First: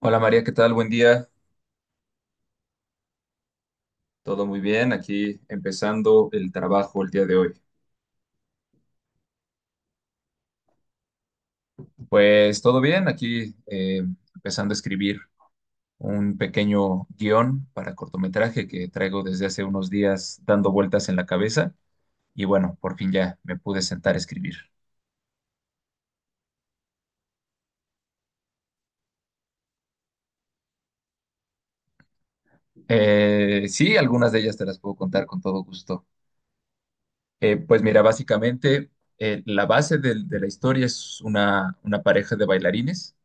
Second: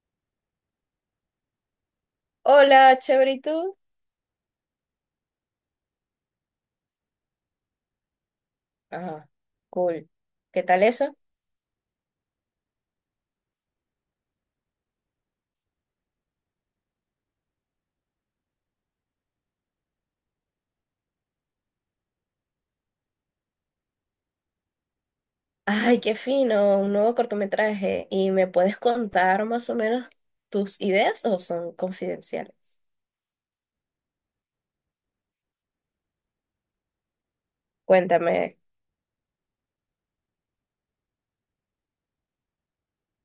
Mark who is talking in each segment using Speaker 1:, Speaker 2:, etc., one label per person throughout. Speaker 1: Hola María, ¿qué tal? Buen día.
Speaker 2: Hola, chévere, ¿y tú?
Speaker 1: Todo muy bien. Aquí empezando el trabajo el día de hoy.
Speaker 2: Ajá, cool. ¿Qué tal eso?
Speaker 1: Pues todo bien. Aquí empezando a escribir un pequeño guión para cortometraje que traigo desde hace unos días dando vueltas en la cabeza. Y bueno, por fin ya me pude sentar a escribir.
Speaker 2: Ay, qué fino, un nuevo cortometraje. ¿Y me puedes contar más o menos tus ideas o son confidenciales?
Speaker 1: Sí, algunas de ellas te las puedo contar con todo gusto. Pues mira,
Speaker 2: Cuéntame.
Speaker 1: básicamente la base de la historia es una pareja de bailarines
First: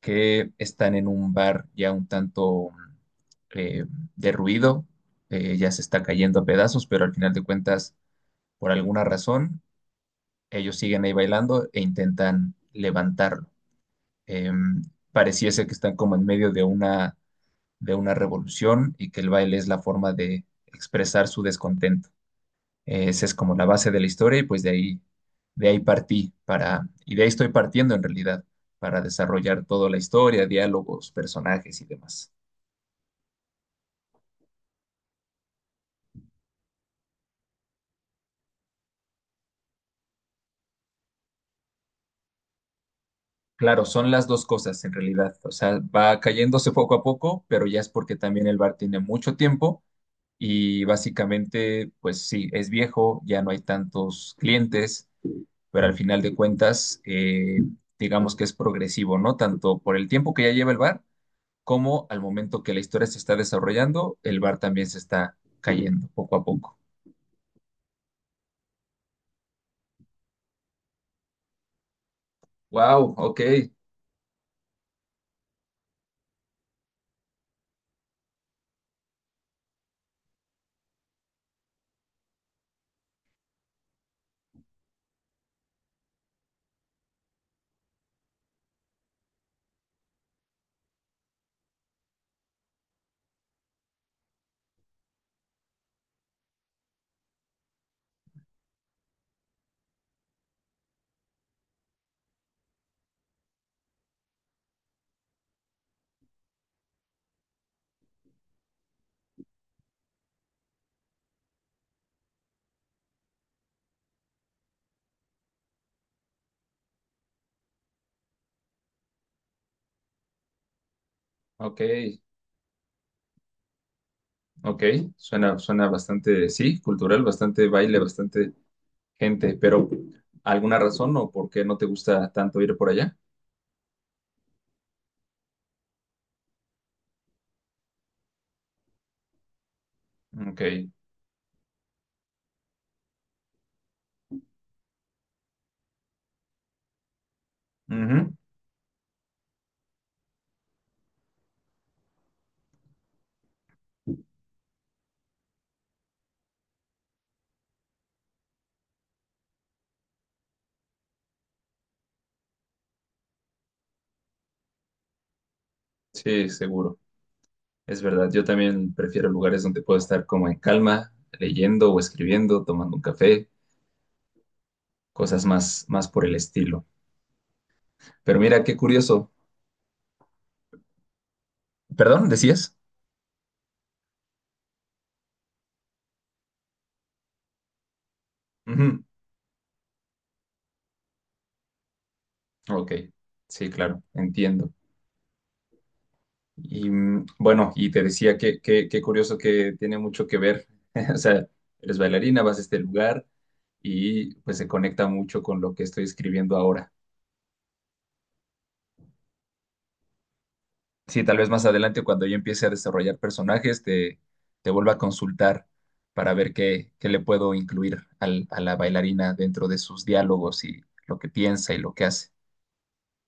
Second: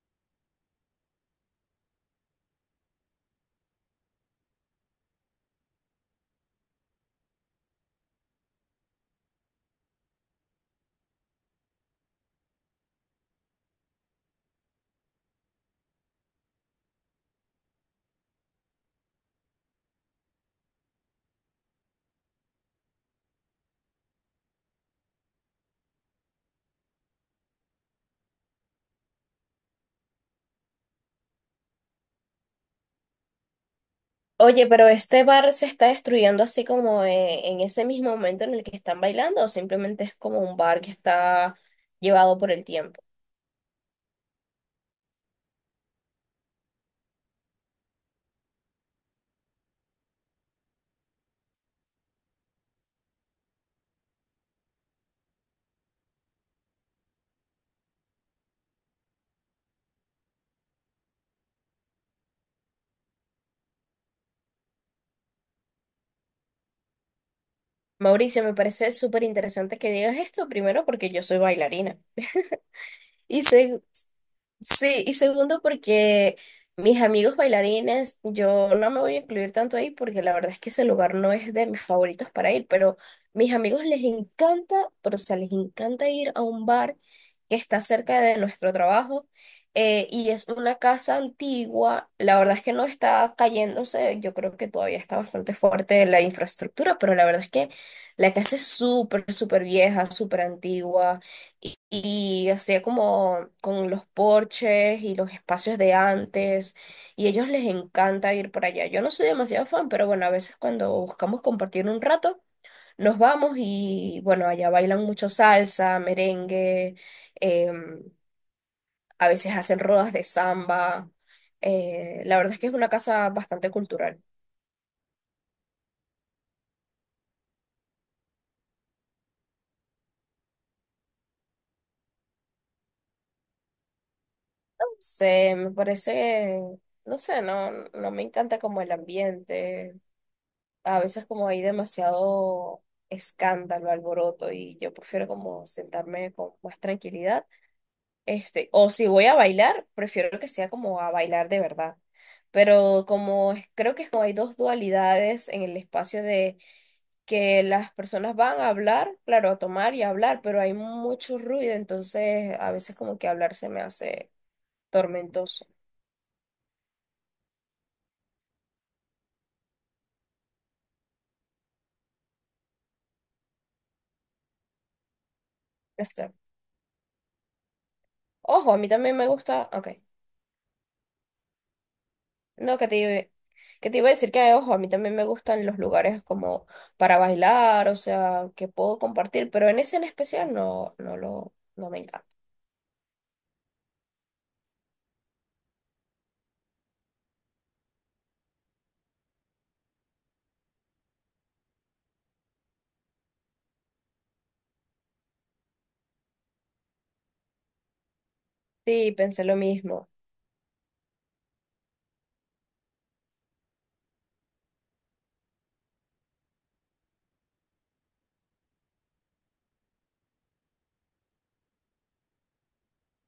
Speaker 1: que están en un bar ya un tanto eh, derruido, ya se está cayendo a pedazos, pero al final de cuentas, por alguna razón, ellos siguen ahí bailando e intentan levantarlo. Eh, Pareciese que están como en medio de de una revolución y que el baile es la forma de expresar su descontento. Esa es como la base de la historia y pues de ahí partí y de ahí estoy partiendo en realidad, para desarrollar toda la historia, diálogos, personajes y demás.
Speaker 2: Oye, pero este bar se está destruyendo así como en ese mismo momento en el que están bailando, o simplemente es como un bar que está llevado por el tiempo.
Speaker 1: Claro, son las dos cosas en realidad. O sea, va cayéndose poco a poco, pero ya es porque también el bar tiene mucho tiempo y básicamente, pues sí, es viejo, ya no hay tantos clientes, pero al final de cuentas, digamos que es progresivo, ¿no? Tanto por el tiempo que ya lleva el bar cómo al momento que la historia se está desarrollando, el bar también se está cayendo poco a poco.
Speaker 2: Mauricio, me parece súper interesante que digas esto, primero porque yo soy bailarina.
Speaker 1: Wow, ok,
Speaker 2: y seg- Sí, y segundo porque mis amigos bailarines, yo no me voy a incluir tanto ahí porque la verdad es que ese lugar no es de mis favoritos para ir, pero mis amigos les encanta. Pero o sea, les encanta ir a un bar que está cerca de nuestro trabajo, y es una casa antigua. La verdad es que no está cayéndose, yo creo que todavía está bastante fuerte la infraestructura, pero la verdad es que la casa es súper, súper vieja, súper antigua, y hacía como con los porches y los espacios de antes, y a ellos les encanta ir para allá. Yo no soy demasiado fan, pero bueno, a veces cuando buscamos compartir un rato, nos vamos y bueno, allá bailan mucho salsa, merengue, em, a veces hacen rodas de samba.
Speaker 1: ok,
Speaker 2: La verdad es que es una casa bastante cultural.
Speaker 1: ok. Suena bastante, sí, cultural, bastante baile, bastante gente, pero ¿alguna razón o por qué no te gusta tanto ir por allá?
Speaker 2: No sé, me parece, no sé, no, no me encanta como el ambiente.
Speaker 1: Ok,
Speaker 2: A veces como hay demasiado escándalo, alboroto, y yo prefiero como sentarme con más tranquilidad.
Speaker 1: ujú.
Speaker 2: Este, o si voy a bailar, prefiero que sea como a bailar de verdad. Pero creo que es como hay dos dualidades en el espacio de que las personas van a hablar, claro, a tomar y a hablar, pero hay mucho ruido, entonces a veces como que hablar se me hace tormentoso.
Speaker 1: Sí, seguro. Es verdad, yo también prefiero lugares donde puedo estar como en calma, leyendo o escribiendo, tomando un café, más por
Speaker 2: Este,
Speaker 1: el estilo. Pero mira,
Speaker 2: ojo,
Speaker 1: qué
Speaker 2: a mí también me
Speaker 1: curioso.
Speaker 2: gusta, ok.
Speaker 1: Perdón, decías.
Speaker 2: No, que te iba a decir que, ojo, a mí también me gustan los lugares como para bailar, o sea, que puedo
Speaker 1: Ujú.
Speaker 2: compartir, pero en ese en especial no, no me encanta.
Speaker 1: Ok, sí, claro, entiendo. Y mm, bueno, y te decía que qué curioso que tiene mucho que ver. O sea, eres bailarina, vas a este lugar y pues se conecta mucho con lo que estoy escribiendo ahora.
Speaker 2: Sí, pensé lo mismo.
Speaker 1: Sí, tal vez más adelante cuando yo empiece a desarrollar personajes, te vuelva a consultar para ver qué le puedo incluir a la bailarina dentro de sus diálogos y lo que piensa y lo que hace.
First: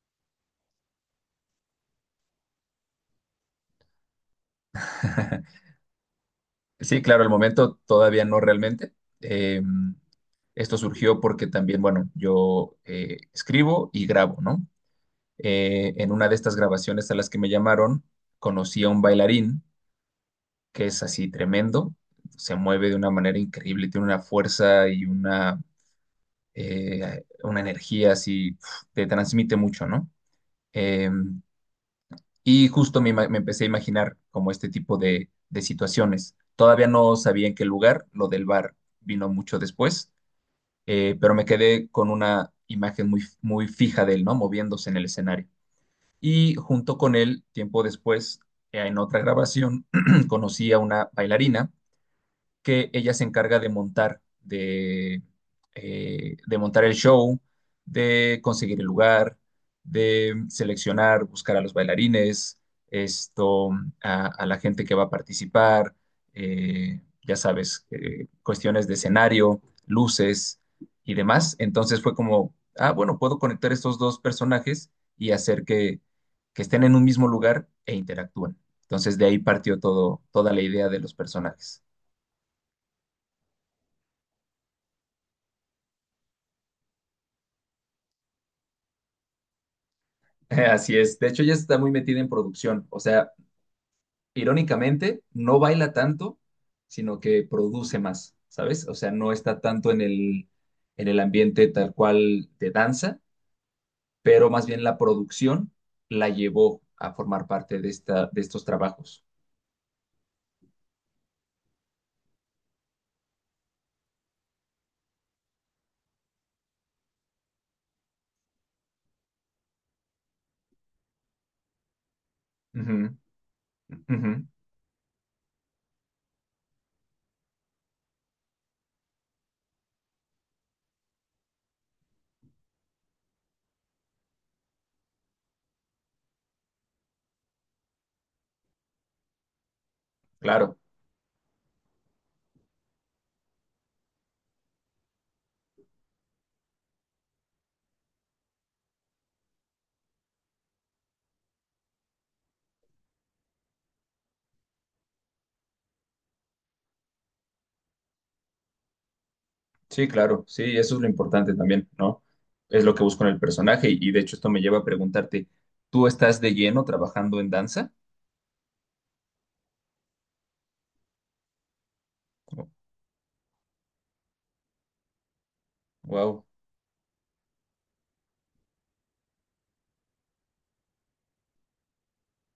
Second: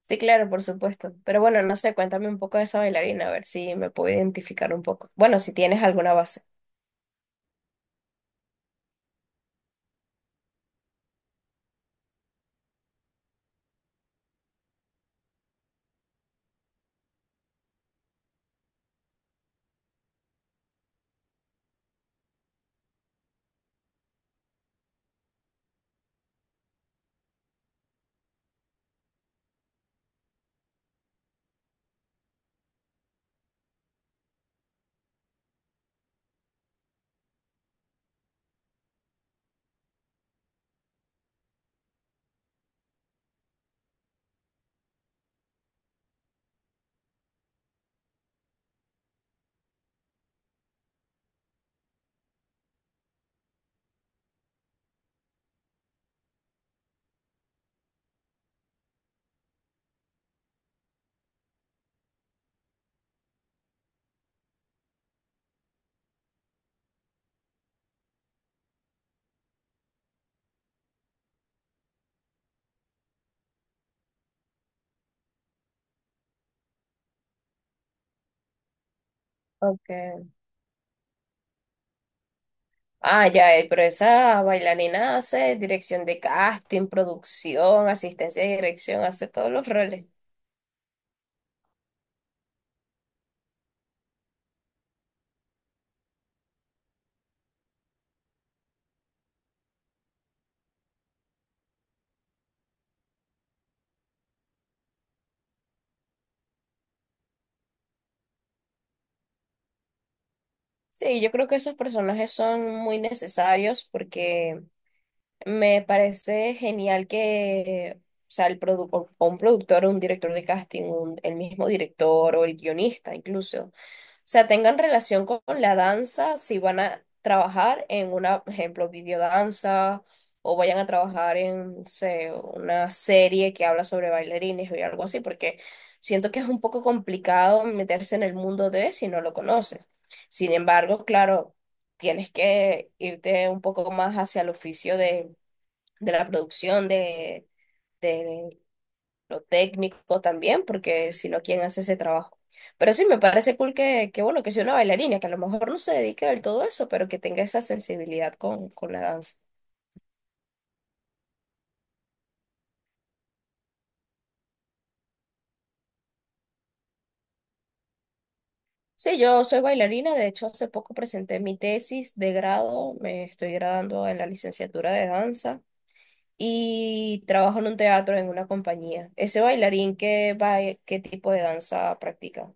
Speaker 2: Sí, claro, por supuesto. Pero bueno, no sé, cuéntame un poco de esa bailarina, a ver si me puedo identificar un poco. Bueno, si tienes alguna base.
Speaker 1: Sí, claro, al momento todavía no realmente. Eh, Esto surgió porque también, bueno, yo escribo y grabo, ¿no? En una de estas grabaciones a las que me llamaron, conocí a un bailarín que es así tremendo, se mueve de una manera increíble, tiene una fuerza y una energía así, uf, te transmite mucho, ¿no? Eh, Y justo me empecé a imaginar como este tipo de situaciones. Todavía no sabía en qué lugar, lo del bar vino mucho después, pero me quedé con una imagen muy fija de él, ¿no? Moviéndose en el escenario. Y junto con él, tiempo después, en otra grabación, conocí a una bailarina que ella se encarga de de montar el show, de conseguir el lugar, de seleccionar, buscar a los bailarines, esto, a la gente que va a participar, ya sabes, cuestiones de escenario, luces y demás. Entonces fue como, ah, bueno, puedo conectar estos dos personajes y hacer que estén en un mismo lugar e interactúen. Entonces de ahí partió todo,
Speaker 2: Okay.
Speaker 1: toda la idea de los personajes.
Speaker 2: Ah, ya, pero esa bailarina hace dirección de casting, producción, asistencia de dirección, hace todos los roles.
Speaker 1: Así es. De hecho, ella está muy metida en producción. O sea, irónicamente, no baila tanto, sino que produce más, ¿sabes? O sea, no está tanto en el ambiente tal cual de danza, pero más bien la producción la llevó a formar parte de esta, de estos trabajos.
Speaker 2: Sí, yo creo que esos personajes son muy necesarios porque me parece genial que, o sea, o un productor, o un director de casting, el mismo director o el
Speaker 1: Ujú,
Speaker 2: guionista incluso, o
Speaker 1: ujú.
Speaker 2: sea, tengan relación con la danza si van a trabajar en una, por ejemplo, videodanza, o vayan a trabajar en, no sé, una serie que habla sobre bailarines o algo así, porque siento que es un poco complicado meterse en el mundo de si no lo conoces. Sin
Speaker 1: Claro,
Speaker 2: embargo, claro, tienes que irte un poco más hacia el oficio de la producción, de lo técnico también, porque si no, ¿quién hace ese trabajo? Pero sí, me parece cool que bueno, que sea una bailarina, que a lo mejor no se dedique del todo a eso, pero que tenga esa sensibilidad con la danza.
Speaker 1: sí, claro, sí, eso es lo importante también, ¿no? Es lo que busco en el personaje y de hecho esto me lleva a preguntarte, ¿tú estás de lleno trabajando en danza?
Speaker 2: Sí, yo soy bailarina, de hecho hace poco presenté mi tesis de grado, me estoy graduando en la licenciatura de danza
Speaker 1: Wow.
Speaker 2: y trabajo en un teatro, en una compañía. ¿Ese bailarín qué, qué tipo de danza practica?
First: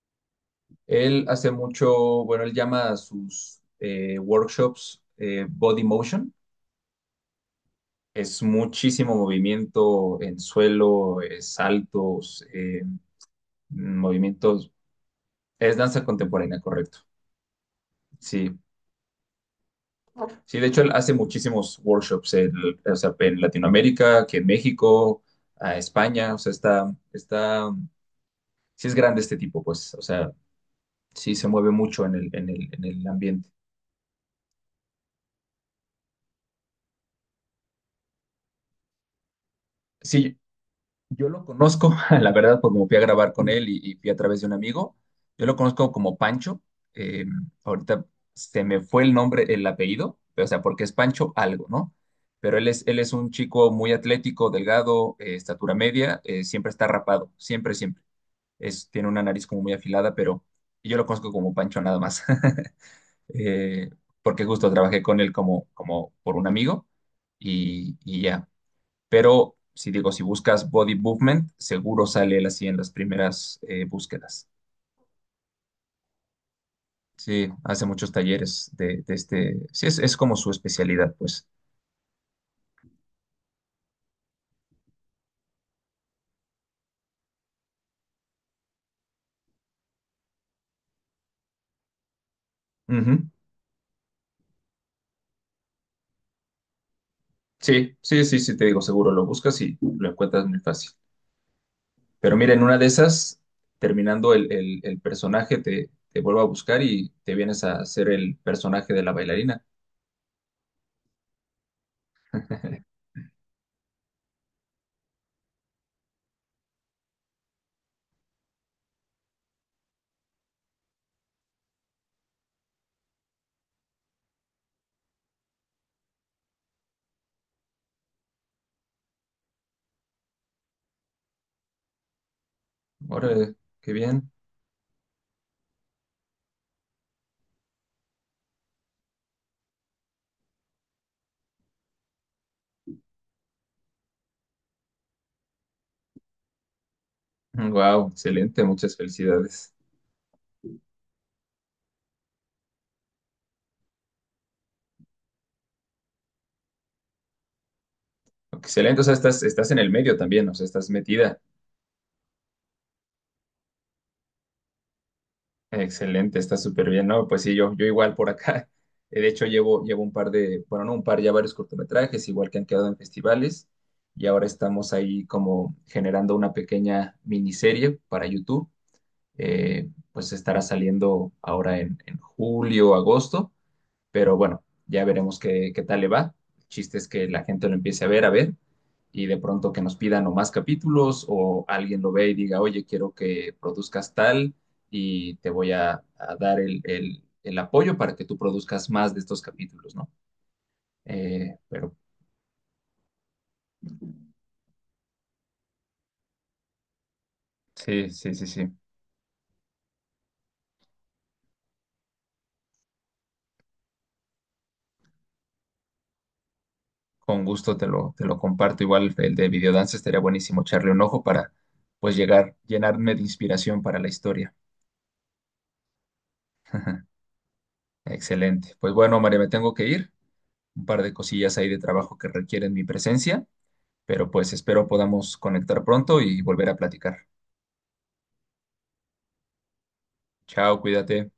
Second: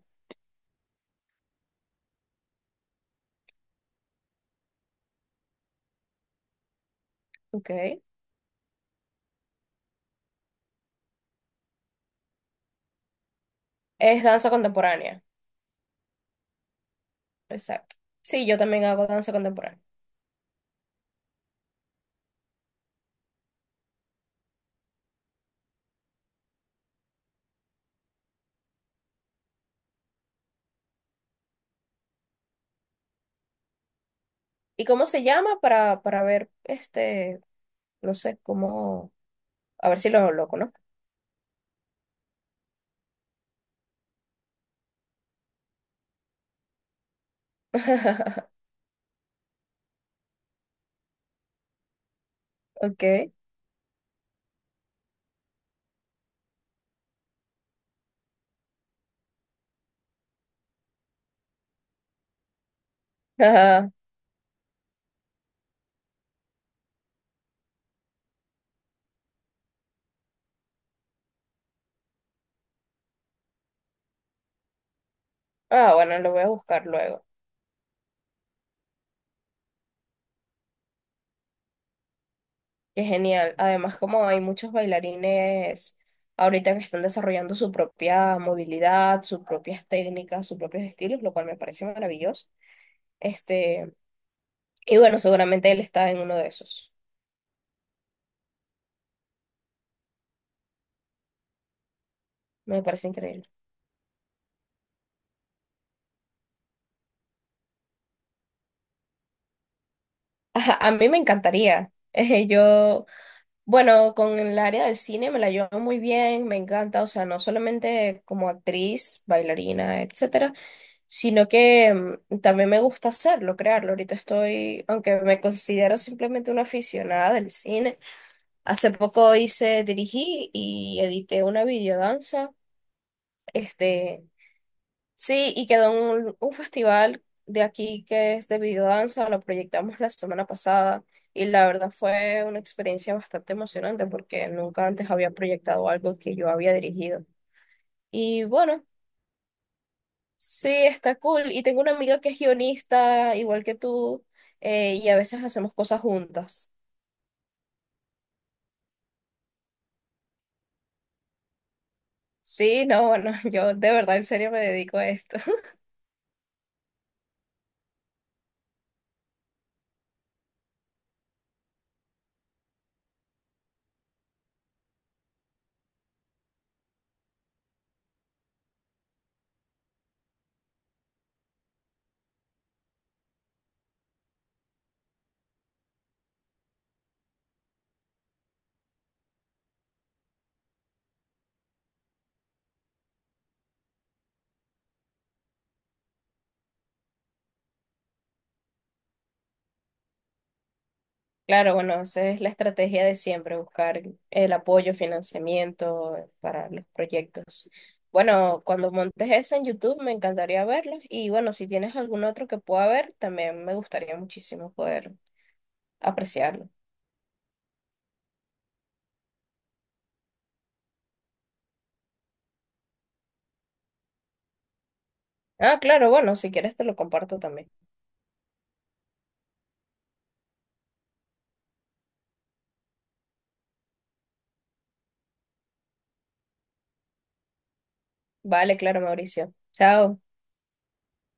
Speaker 1: Él hace mucho, bueno, él llama a sus workshops body motion.
Speaker 2: Ok.
Speaker 1: Es muchísimo movimiento en suelo, saltos,
Speaker 2: Es danza
Speaker 1: movimientos.
Speaker 2: contemporánea.
Speaker 1: Es danza contemporánea, correcto.
Speaker 2: Exacto. Sí, yo
Speaker 1: Sí,
Speaker 2: también hago danza contemporánea.
Speaker 1: sí, de hecho él hace muchísimos workshops en, o sea, en Latinoamérica, aquí en México, a España, o sea, está, sí es grande este tipo, pues, o sea, sí se mueve mucho en el ambiente.
Speaker 2: ¿Y cómo se llama? Para ver, este, no sé, cómo, a ver si lo,
Speaker 1: Sí,
Speaker 2: lo conozco.
Speaker 1: yo lo conozco, la verdad, porque como fui a grabar con él y fui a través de un amigo. Yo lo conozco como Pancho. eh, ahorita se me fue el nombre, el apellido, pero, o sea, porque es Pancho algo, ¿no? Pero él es un
Speaker 2: Ok.
Speaker 1: chico muy atlético, delgado, estatura media, siempre está rapado, siempre, siempre. Es, tiene una nariz como muy afilada, pero yo lo conozco como Pancho nada más. Eh,
Speaker 2: Ajá.
Speaker 1: Porque justo trabajé con él como, como por un amigo y ya. Pero si digo, si buscas body movement, seguro sale él así en las primeras búsquedas.
Speaker 2: Ah, bueno, lo voy a buscar luego.
Speaker 1: Sí, hace muchos talleres de este. Sí, es como su especialidad, pues.
Speaker 2: Qué genial. Además, como hay muchos bailarines ahorita que están desarrollando su propia movilidad, sus propias técnicas, sus propios estilos, lo cual me parece maravilloso.
Speaker 1: Ujú.
Speaker 2: Este, y bueno, seguramente él está en uno de esos.
Speaker 1: Sí, sí, sí, sí, te digo, seguro lo buscas y lo encuentras muy fácil. Pero mira, en una
Speaker 2: Me
Speaker 1: de
Speaker 2: parece
Speaker 1: esas,
Speaker 2: increíble.
Speaker 1: terminando el personaje, te vuelvo a buscar y te vienes a hacer el personaje de la bailarina.
Speaker 2: Ajá, a mí me encantaría. Yo, bueno, con el área del cine me la llevo muy bien, me encanta, o sea, no solamente como actriz, bailarina, etcétera, sino que también me gusta hacerlo, crearlo. Ahorita estoy, aunque me considero simplemente una aficionada del cine, hace poco hice, dirigí y edité una videodanza,
Speaker 1: Órale, qué
Speaker 2: este,
Speaker 1: bien.
Speaker 2: sí, y quedó en un festival de aquí que es de videodanza, lo proyectamos la semana pasada, y la verdad fue una experiencia bastante emocionante porque nunca antes había proyectado algo que yo había dirigido.
Speaker 1: Wow,
Speaker 2: Y
Speaker 1: excelente,
Speaker 2: bueno,
Speaker 1: muchas felicidades.
Speaker 2: sí, está cool. Y tengo una amiga que es guionista, igual que tú, y a veces hacemos cosas juntas.
Speaker 1: Excelente, o sea, estás en el medio también, o sea, estás metida.
Speaker 2: Sí, no, bueno, yo de verdad en serio me dedico a esto.
Speaker 1: Excelente, está súper bien, ¿no? Pues sí, yo igual por acá. De hecho, llevo un par de, bueno, no un par, ya varios cortometrajes, igual que han quedado en festivales, y ahora estamos ahí como generando una pequeña miniserie para YouTube. Pues estará saliendo ahora en julio, agosto, pero bueno, ya veremos qué tal le va. El chiste es que la gente lo empiece a ver, y de pronto que nos pidan o más capítulos o alguien lo ve y diga, oye, quiero que produzcas tal y te voy a dar el apoyo para que tú produzcas más de estos capítulos, ¿no?
Speaker 2: Claro,
Speaker 1: Pero
Speaker 2: bueno, esa es la estrategia de siempre, buscar el apoyo, financiamiento para los proyectos.
Speaker 1: sí, sí, sí,
Speaker 2: Bueno,
Speaker 1: sí.
Speaker 2: cuando montes eso en YouTube me encantaría verlos, y bueno, si tienes algún otro que pueda ver, también me gustaría muchísimo poder apreciarlo.
Speaker 1: Con gusto te lo comparto. Igual el de videodance estaría buenísimo echarle un ojo para pues llegar, llenarme de inspiración para la historia.
Speaker 2: Ah, claro, bueno, si quieres te lo comparto también.
Speaker 1: Excelente. Pues bueno, María, me tengo que ir. Un par de cosillas ahí de trabajo que requieren mi presencia, pero pues espero podamos conectar pronto y volver a platicar.
Speaker 2: Vale, claro, Mauricio. Chao.
Speaker 1: Chao, cuídate.